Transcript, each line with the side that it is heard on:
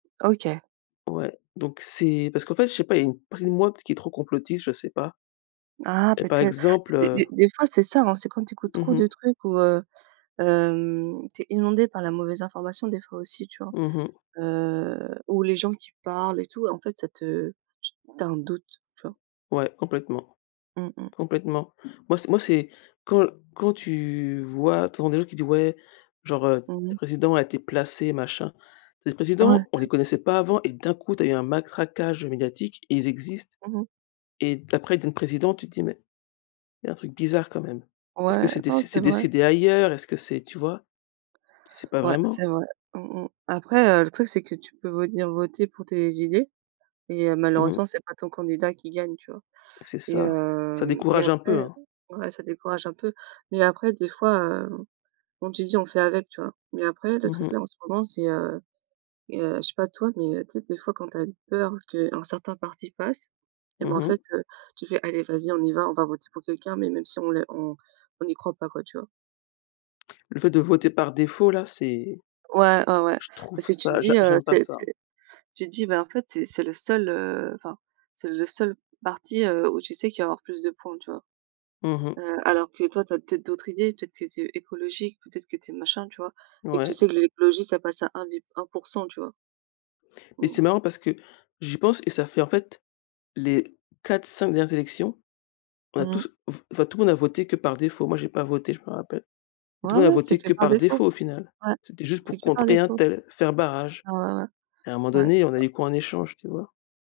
right: OK.
left: Ouais, donc c'est parce qu'en fait je sais pas, il y a une partie de moi qui est trop complotiste, je sais pas
right: Ah
left: et par
right: peut-être,
left: exemple,
right: des
left: heu
right: des des fois c'est ça, hein, c'est quand tu écoutes
left: Mmh
right: trop de
left: mh.
right: trucs où heu, hem, tu es inondé par la mauvaise information des fois aussi, tu vois,
left: Mmh mh.
right: heu, ou les gens qui parlent et tout, et en fait ça te tu as un doute, tu vois?
left: Ouais, complètement,
right: Mmh mh.
left: complètement. Moi c'est moi c'est quand quand tu vois, tu entends des gens qui disent: «Ouais», genre, heu
right: Mmh
left: «...le
right: mh.
left: président a été placé», machin. Les
right: Ouais.
left: présidents, on les connaissait pas avant et d'un coup, tu as eu un matraquage médiatique et ils existent
right: Mmh mh.
left: et après ils deviennent présidents, tu te dis: «Mais, il y a un truc bizarre quand même». Est-ce que
right: Ouais,
left: c'est dé
right: non
left: c'est c'est
right: c'est vrai.
left: décidé ailleurs? Est-ce que c'est tu vois? Tu sais pas
right: Ouais c'est
left: vraiment.
right: vrai. Mmh mh. Après, heu, le truc c'est que tu peux venir voter pour tes idées et heu,
left: Mmh mh.
right: malheureusement c'est pas ton candidat qui gagne, tu vois
left: C'est
right: et
left: ça, ça
right: hem et
left: décourage un
right: après
left: peu, hein?
right: ouais, ça décourage un peu, mais après des fois, heu, comme tu dis on fait avec, tu vois mais après le
left: Mmh
right: truc là
left: mh.
right: en ce moment c'est heu et heu je sais pas toi, mais heu, tu sais des fois quand tu as une peur qu'un certain parti passe, eh ben,
left: Mmh
right: en fait,
left: mh.
right: heu, tu fais: «Allez vas-y, on y va, on va voter pour quelqu'un mais même si on l on on n'y croit pas», quoi, tu vois?
left: Le fait de voter par défaut là c'est
right: Ouais, ouais, ouais.
left: je trouve
right: Parce que tu te
left: ça, j'a
right: dis, heu,
left: j'aime pas
right: c'est
left: ça.
right: c'est tu te dis, bah, en fait, c'est c'est le seul, heu, enfin, c'est le seul parti, heu, où tu sais qu'il va y avoir plus de points, tu vois,
left: Mmh mh.
right: heu, alors que toi, tu as peut-être d'autres idées, peut-être que tu es écologique ou peut-être que tu es machin, tu vois et que tu
left: Ouais.
right: sais que l'écologie ça passe à un bi 1 %, tu vois?
left: Mais
right: Mmh mh.
left: c'est marrant parce que, j'y pense et ça fait en fait, les 4-5 dernières élections, on a
right: Mmh mh.
left: tous f enfin tout le monde a voté que par défaut, moi j'ai pas voté je me rappelle et tout
right: Ouais,
left: le monde a
right: ouais. C'est
left: voté
right: que
left: que
right: par
left: par
right: défaut.
left: défaut au final,
right: Ouais.
left: c'était juste
right: C'est
left: pour
right: que par
left: contrer
right: défaut.
left: untel, faire barrage
right: Ouais, ouais,
left: et à un moment
right: ouais.
left: donné, on a
right: Ouais.
left: eu quoi en échange, tu vois?